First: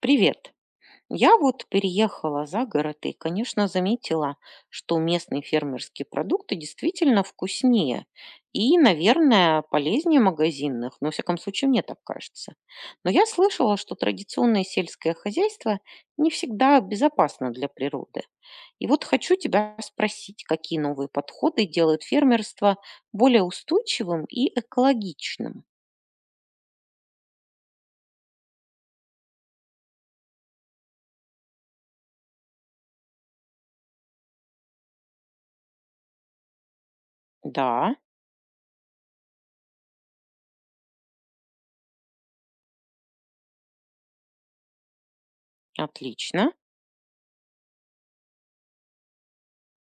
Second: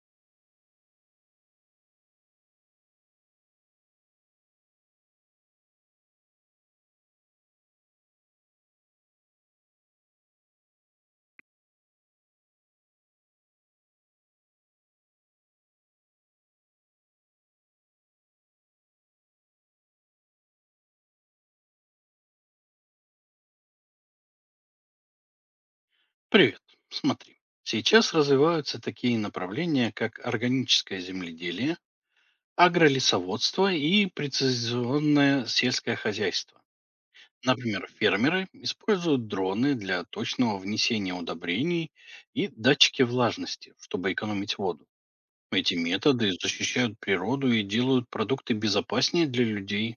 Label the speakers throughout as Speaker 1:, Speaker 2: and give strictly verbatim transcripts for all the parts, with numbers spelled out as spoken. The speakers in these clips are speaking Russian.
Speaker 1: Привет. Я вот переехала за город и, конечно, заметила, что местные фермерские продукты действительно вкуснее и, наверное, полезнее магазинных. Но, во всяком случае, мне так кажется. Но я слышала, что традиционное сельское хозяйство не всегда безопасно для природы. И вот хочу тебя спросить, какие новые подходы делают фермерство более устойчивым и экологичным?
Speaker 2: Привет. Смотри, сейчас развиваются такие направления, как органическое земледелие, агролесоводство и прецизионное сельское хозяйство. Например,
Speaker 1: Да,
Speaker 2: фермеры используют дроны для точного внесения удобрений и датчики влажности, чтобы экономить воду. Эти методы
Speaker 1: отлично.
Speaker 2: защищают природу и делают продукты безопаснее для людей.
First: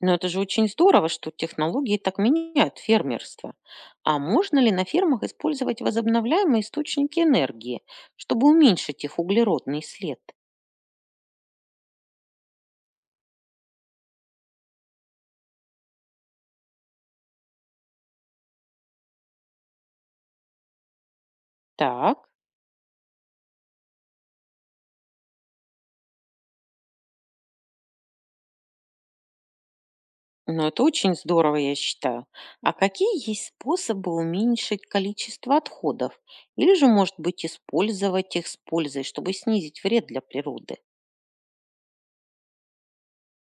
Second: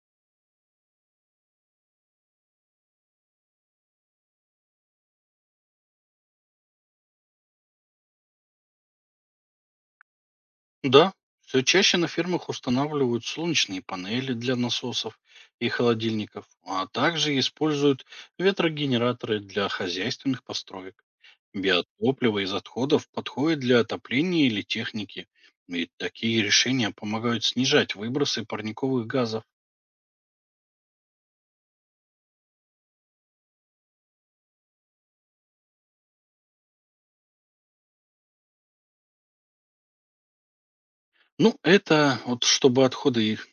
Speaker 1: Но это же очень здорово, что технологии так меняют фермерство. А можно ли на фермах использовать возобновляемые источники энергии, чтобы уменьшить их углеродный след?
Speaker 2: Да, все чаще на фермах устанавливают солнечные панели для насосов и холодильников, а также используют ветрогенераторы для хозяйственных построек.
Speaker 1: Так,
Speaker 2: Биотопливо из отходов подходит для отопления или техники, и такие решения помогают снижать выбросы парниковых газов.
Speaker 1: ну это очень здорово, я считаю. А какие есть способы уменьшить количество отходов? Или же, может быть, использовать их с пользой, чтобы снизить вред для природы?
Speaker 2: Ну, это вот чтобы отходы их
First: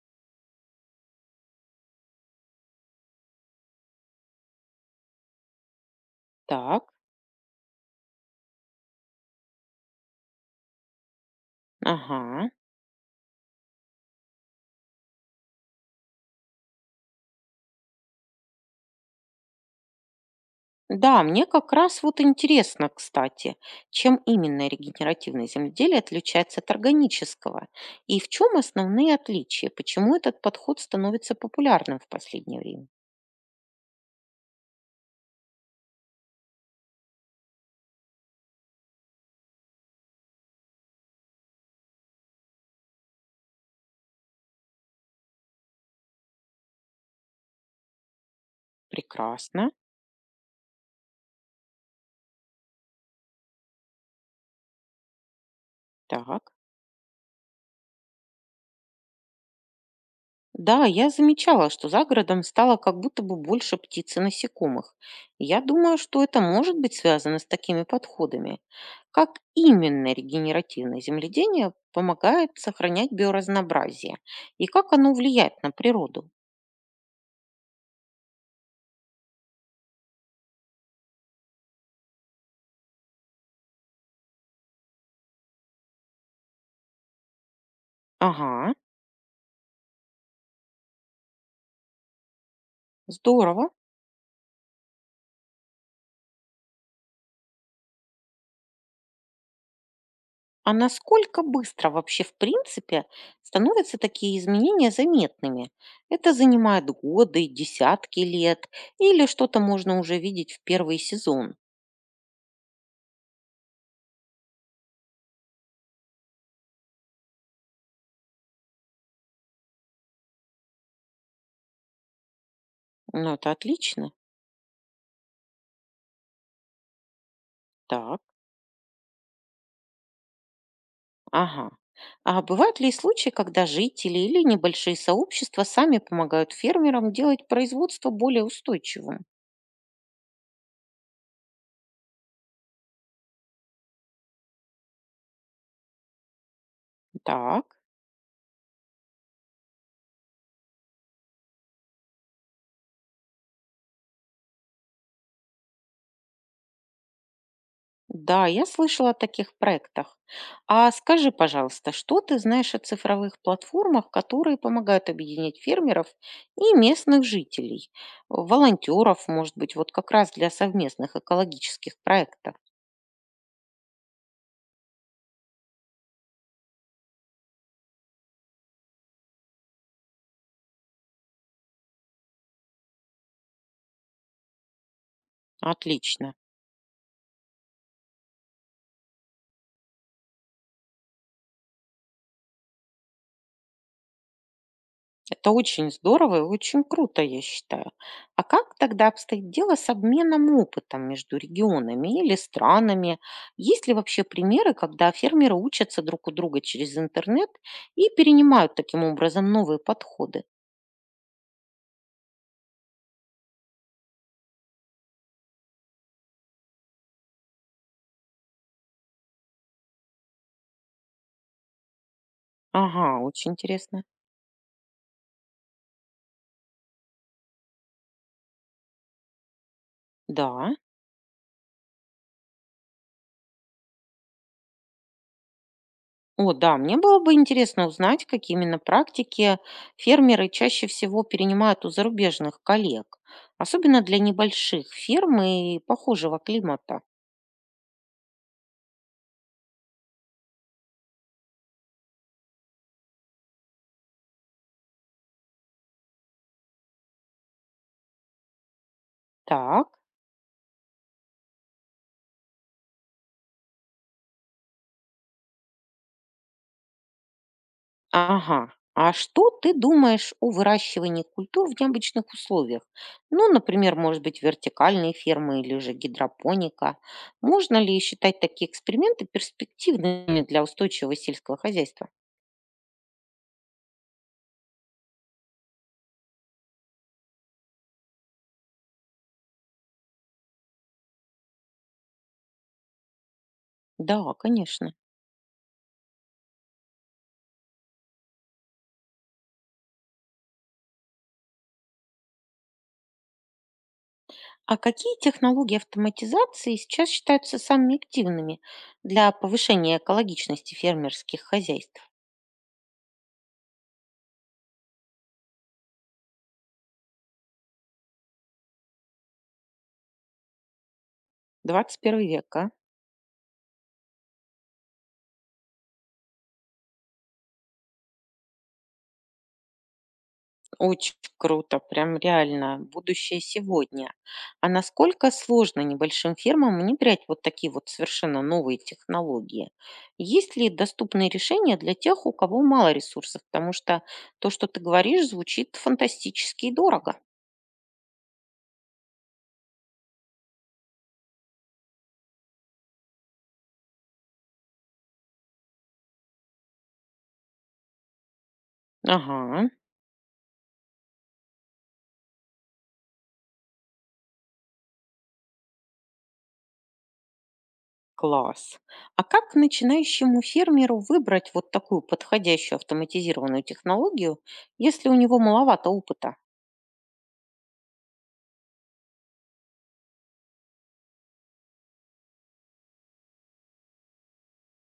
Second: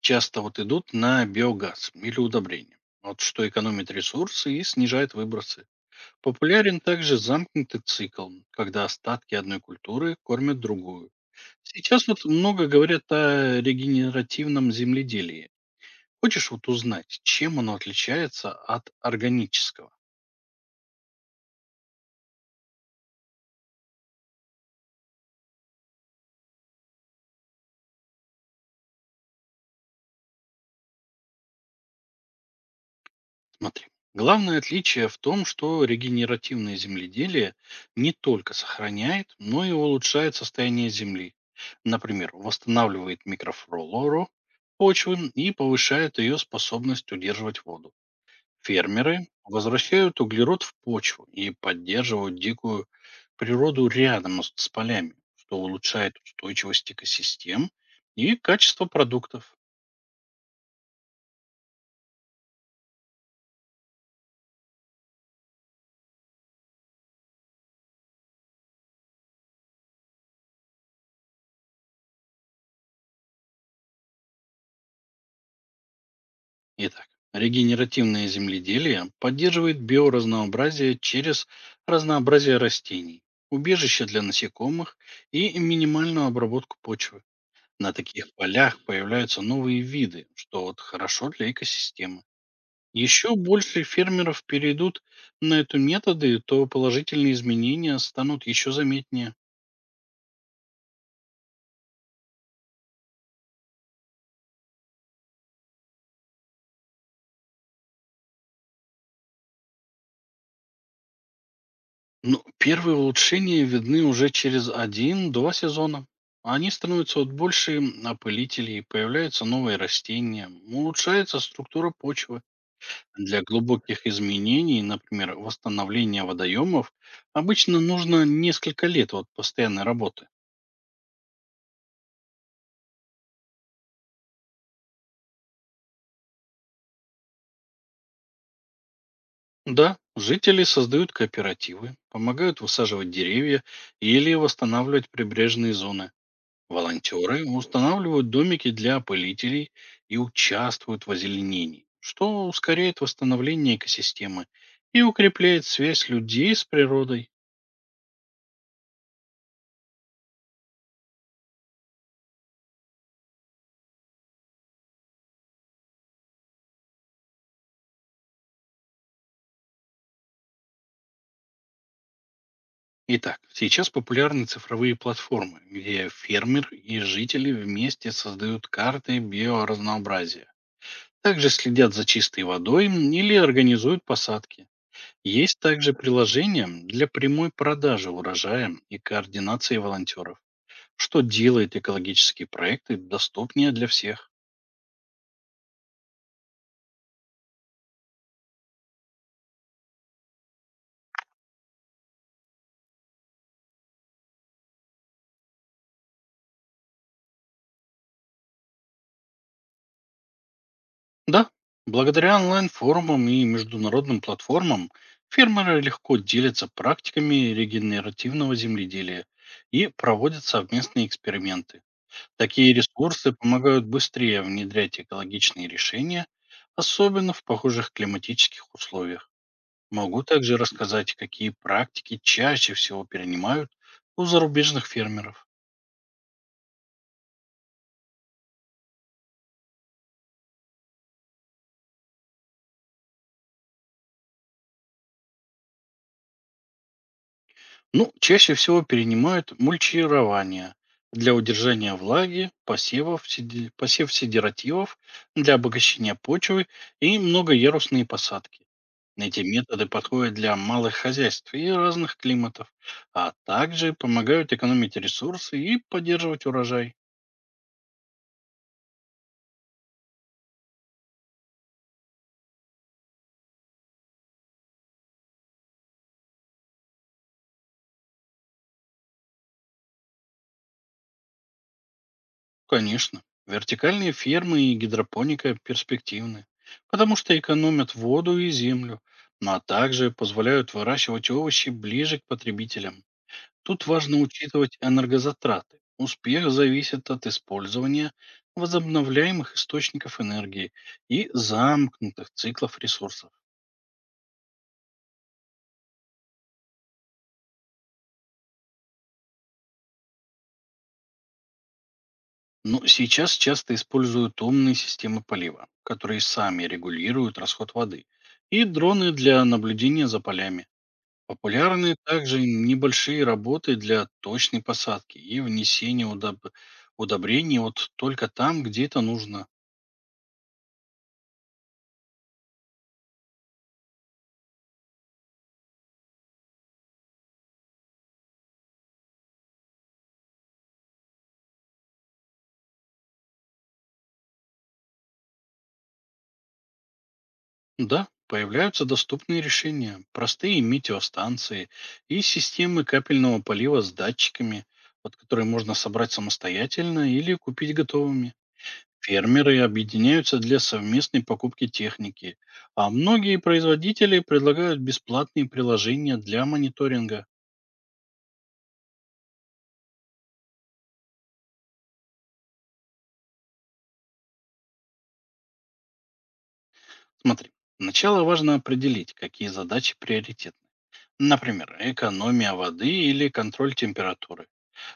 Speaker 2: часто вот идут на биогаз или удобрения. Вот что экономит ресурсы и снижает выбросы. Популярен
Speaker 1: Так,
Speaker 2: также замкнутый цикл, когда остатки одной культуры кормят другую. Сейчас вот
Speaker 1: ага.
Speaker 2: много говорят о регенеративном земледелии. Хочешь вот узнать, чем оно отличается от органического?
Speaker 1: Да, мне как раз вот интересно, кстати, чем именно регенеративное земледелие отличается от органического и в чем основные отличия, почему этот подход становится популярным в последнее время.
Speaker 2: Смотри. Главное отличие в том, что регенеративное земледелие не только сохраняет, но и улучшает состояние земли. Например, восстанавливает микрофлору почвы и повышает ее способность удерживать воду. Фермеры
Speaker 1: Прекрасно,
Speaker 2: возвращают углерод в почву и поддерживают дикую природу рядом с с полями, что улучшает
Speaker 1: так.
Speaker 2: устойчивость экосистем и качество продуктов.
Speaker 1: Да, я замечала, что за городом стало как будто бы больше птиц и насекомых. Я думаю, что это может быть связано с такими подходами. Как именно регенеративное земледение помогает сохранять биоразнообразие и как оно влияет на природу?
Speaker 2: Итак, регенеративное земледелие поддерживает биоразнообразие через разнообразие растений, убежище для насекомых и минимальную обработку почвы. На таких
Speaker 1: Ага,
Speaker 2: полях появляются новые виды, что вот хорошо для экосистемы. Еще
Speaker 1: здорово.
Speaker 2: больше фермеров перейдут на эту методы, то положительные изменения станут еще заметнее.
Speaker 1: А насколько быстро вообще, в принципе, становятся такие изменения заметными? Это занимает годы, десятки лет, или что-то можно уже видеть в первый сезон?
Speaker 2: Но первые улучшения видны уже через один-два сезона. Они становятся вот больше м, опылителей, появляются новые растения, улучшается структура почвы.
Speaker 1: Ну,
Speaker 2: Для
Speaker 1: это
Speaker 2: глубоких
Speaker 1: отлично.
Speaker 2: изменений, например, восстановления водоемов, обычно
Speaker 1: Так,
Speaker 2: нужно несколько лет вот постоянной работы.
Speaker 1: ага. А бывают ли случаи, когда жители или небольшие сообщества сами помогают фермерам делать производство более устойчивым?
Speaker 2: Да, жители создают кооперативы, помогают высаживать деревья или восстанавливать прибрежные зоны. Волонтеры
Speaker 1: Так.
Speaker 2: устанавливают домики для опылителей и участвуют в озеленении, что ускоряет восстановление экосистемы и укрепляет связь людей с природой.
Speaker 1: Да, я слышала о таких проектах. А скажи, пожалуйста, что ты знаешь о цифровых платформах, которые помогают объединять фермеров и местных жителей, волонтеров, может быть, вот как раз для совместных экологических проектов?
Speaker 2: Итак, сейчас популярны цифровые платформы, где фермер и жители вместе создают карты биоразнообразия. Также следят за чистой водой или организуют посадки. Есть также
Speaker 1: Отлично.
Speaker 2: приложение для прямой продажи урожая и координации волонтеров, что делает экологические проекты доступнее для всех.
Speaker 1: Это очень здорово и очень круто, я считаю. А как тогда обстоит дело с обменом опытом между регионами или странами? Есть ли вообще примеры, когда фермеры учатся друг у друга через интернет и перенимают таким образом новые подходы?
Speaker 2: Да, благодаря онлайн-форумам и международным платформам фермеры легко делятся практиками регенеративного земледелия и проводят совместные эксперименты. Такие
Speaker 1: Ага,
Speaker 2: ресурсы
Speaker 1: очень
Speaker 2: помогают
Speaker 1: интересно.
Speaker 2: быстрее внедрять экологичные решения, особенно в похожих климатических условиях. Могу также
Speaker 1: Да.
Speaker 2: рассказать, какие практики чаще всего перенимают у зарубежных фермеров.
Speaker 1: О, да, мне было бы интересно узнать, какие именно практики фермеры чаще всего перенимают у зарубежных коллег, особенно для небольших ферм и похожего климата.
Speaker 2: Ну, чаще всего перенимают мульчирование для удержания влаги, посевов, седи- посев седеративов для обогащения почвы и многоярусные посадки. Эти методы
Speaker 1: Так.
Speaker 2: подходят для малых хозяйств и разных климатов, а также помогают экономить ресурсы и поддерживать урожай.
Speaker 1: Ага. А что ты думаешь о выращивании культур в необычных условиях? Ну, например, может быть, вертикальные фермы или же гидропоника. Можно ли считать такие эксперименты перспективными для устойчивого сельского хозяйства?
Speaker 2: Конечно. Вертикальные фермы и гидропоника перспективны, потому что экономят воду и землю, но а также позволяют выращивать овощи ближе к потребителям. Тут важно
Speaker 1: Да,
Speaker 2: учитывать
Speaker 1: конечно.
Speaker 2: энергозатраты. Успех зависит от использования возобновляемых источников энергии и замкнутых циклов ресурсов.
Speaker 1: А какие технологии автоматизации сейчас считаются самыми активными для повышения экологичности фермерских хозяйств?
Speaker 2: Но сейчас часто используют умные системы полива, которые сами регулируют расход воды, и дроны для наблюдения за полями. Популярны
Speaker 1: двадцать первого
Speaker 2: также
Speaker 1: века.
Speaker 2: небольшие работы для точной посадки и внесения удоб- удобрений вот только там, где это нужно.
Speaker 1: Очень круто, прям реально. Будущее сегодня. А насколько сложно небольшим фермам внедрять вот такие вот совершенно новые технологии? Есть ли доступные решения для тех, у кого мало ресурсов? Потому что то, что ты говоришь, звучит фантастически и дорого.
Speaker 2: Да, появляются доступные решения, простые метеостанции и системы капельного полива с датчиками, вот, которые можно собрать самостоятельно или купить готовыми. Фермеры
Speaker 1: Ага,
Speaker 2: объединяются для совместной покупки техники, а многие производители предлагают бесплатные приложения для мониторинга.
Speaker 1: класс. А как начинающему фермеру выбрать вот такую подходящую автоматизированную технологию, если у него маловато опыта?
Speaker 2: Смотри, сначала важно определить, какие задачи приоритетны. Например, экономия воды или контроль температуры.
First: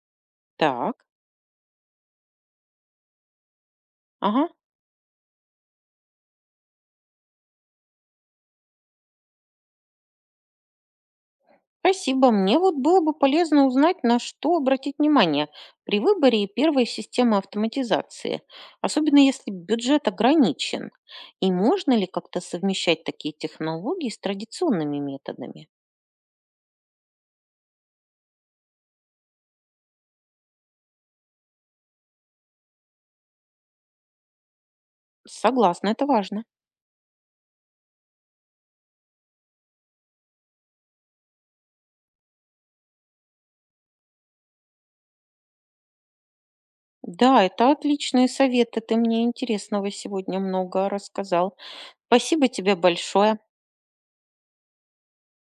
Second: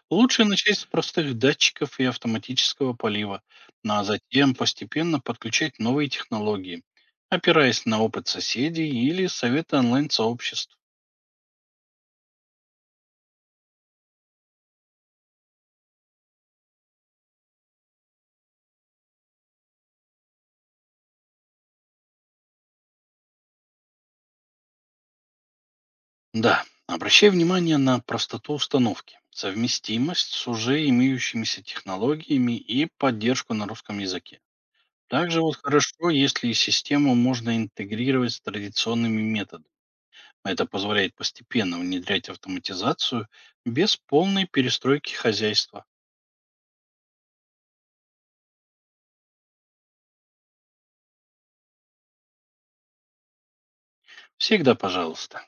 Speaker 2: Лучше начать с
Speaker 1: Так,
Speaker 2: простых датчиков и автоматического полива, ну а
Speaker 1: ага.
Speaker 2: затем постепенно подключать новые технологии, опираясь на опыт соседей или советы онлайн-сообществ.
Speaker 1: Спасибо. Мне вот было бы полезно узнать, на что обратить внимание при выборе первой системы автоматизации, особенно если бюджет ограничен. И можно ли как-то совмещать такие технологии с традиционными методами?
Speaker 2: Да, обращай внимание на простоту установки, совместимость с уже имеющимися технологиями и поддержку на русском языке. Также вот
Speaker 1: Согласна, это
Speaker 2: хорошо,
Speaker 1: важно.
Speaker 2: если систему можно интегрировать с традиционными методами. Это позволяет постепенно внедрять автоматизацию без полной перестройки хозяйства.
Speaker 1: Да, это отличные советы. Ты мне интересного сегодня много рассказал. Спасибо тебе большое.
Speaker 2: Всегда пожалуйста.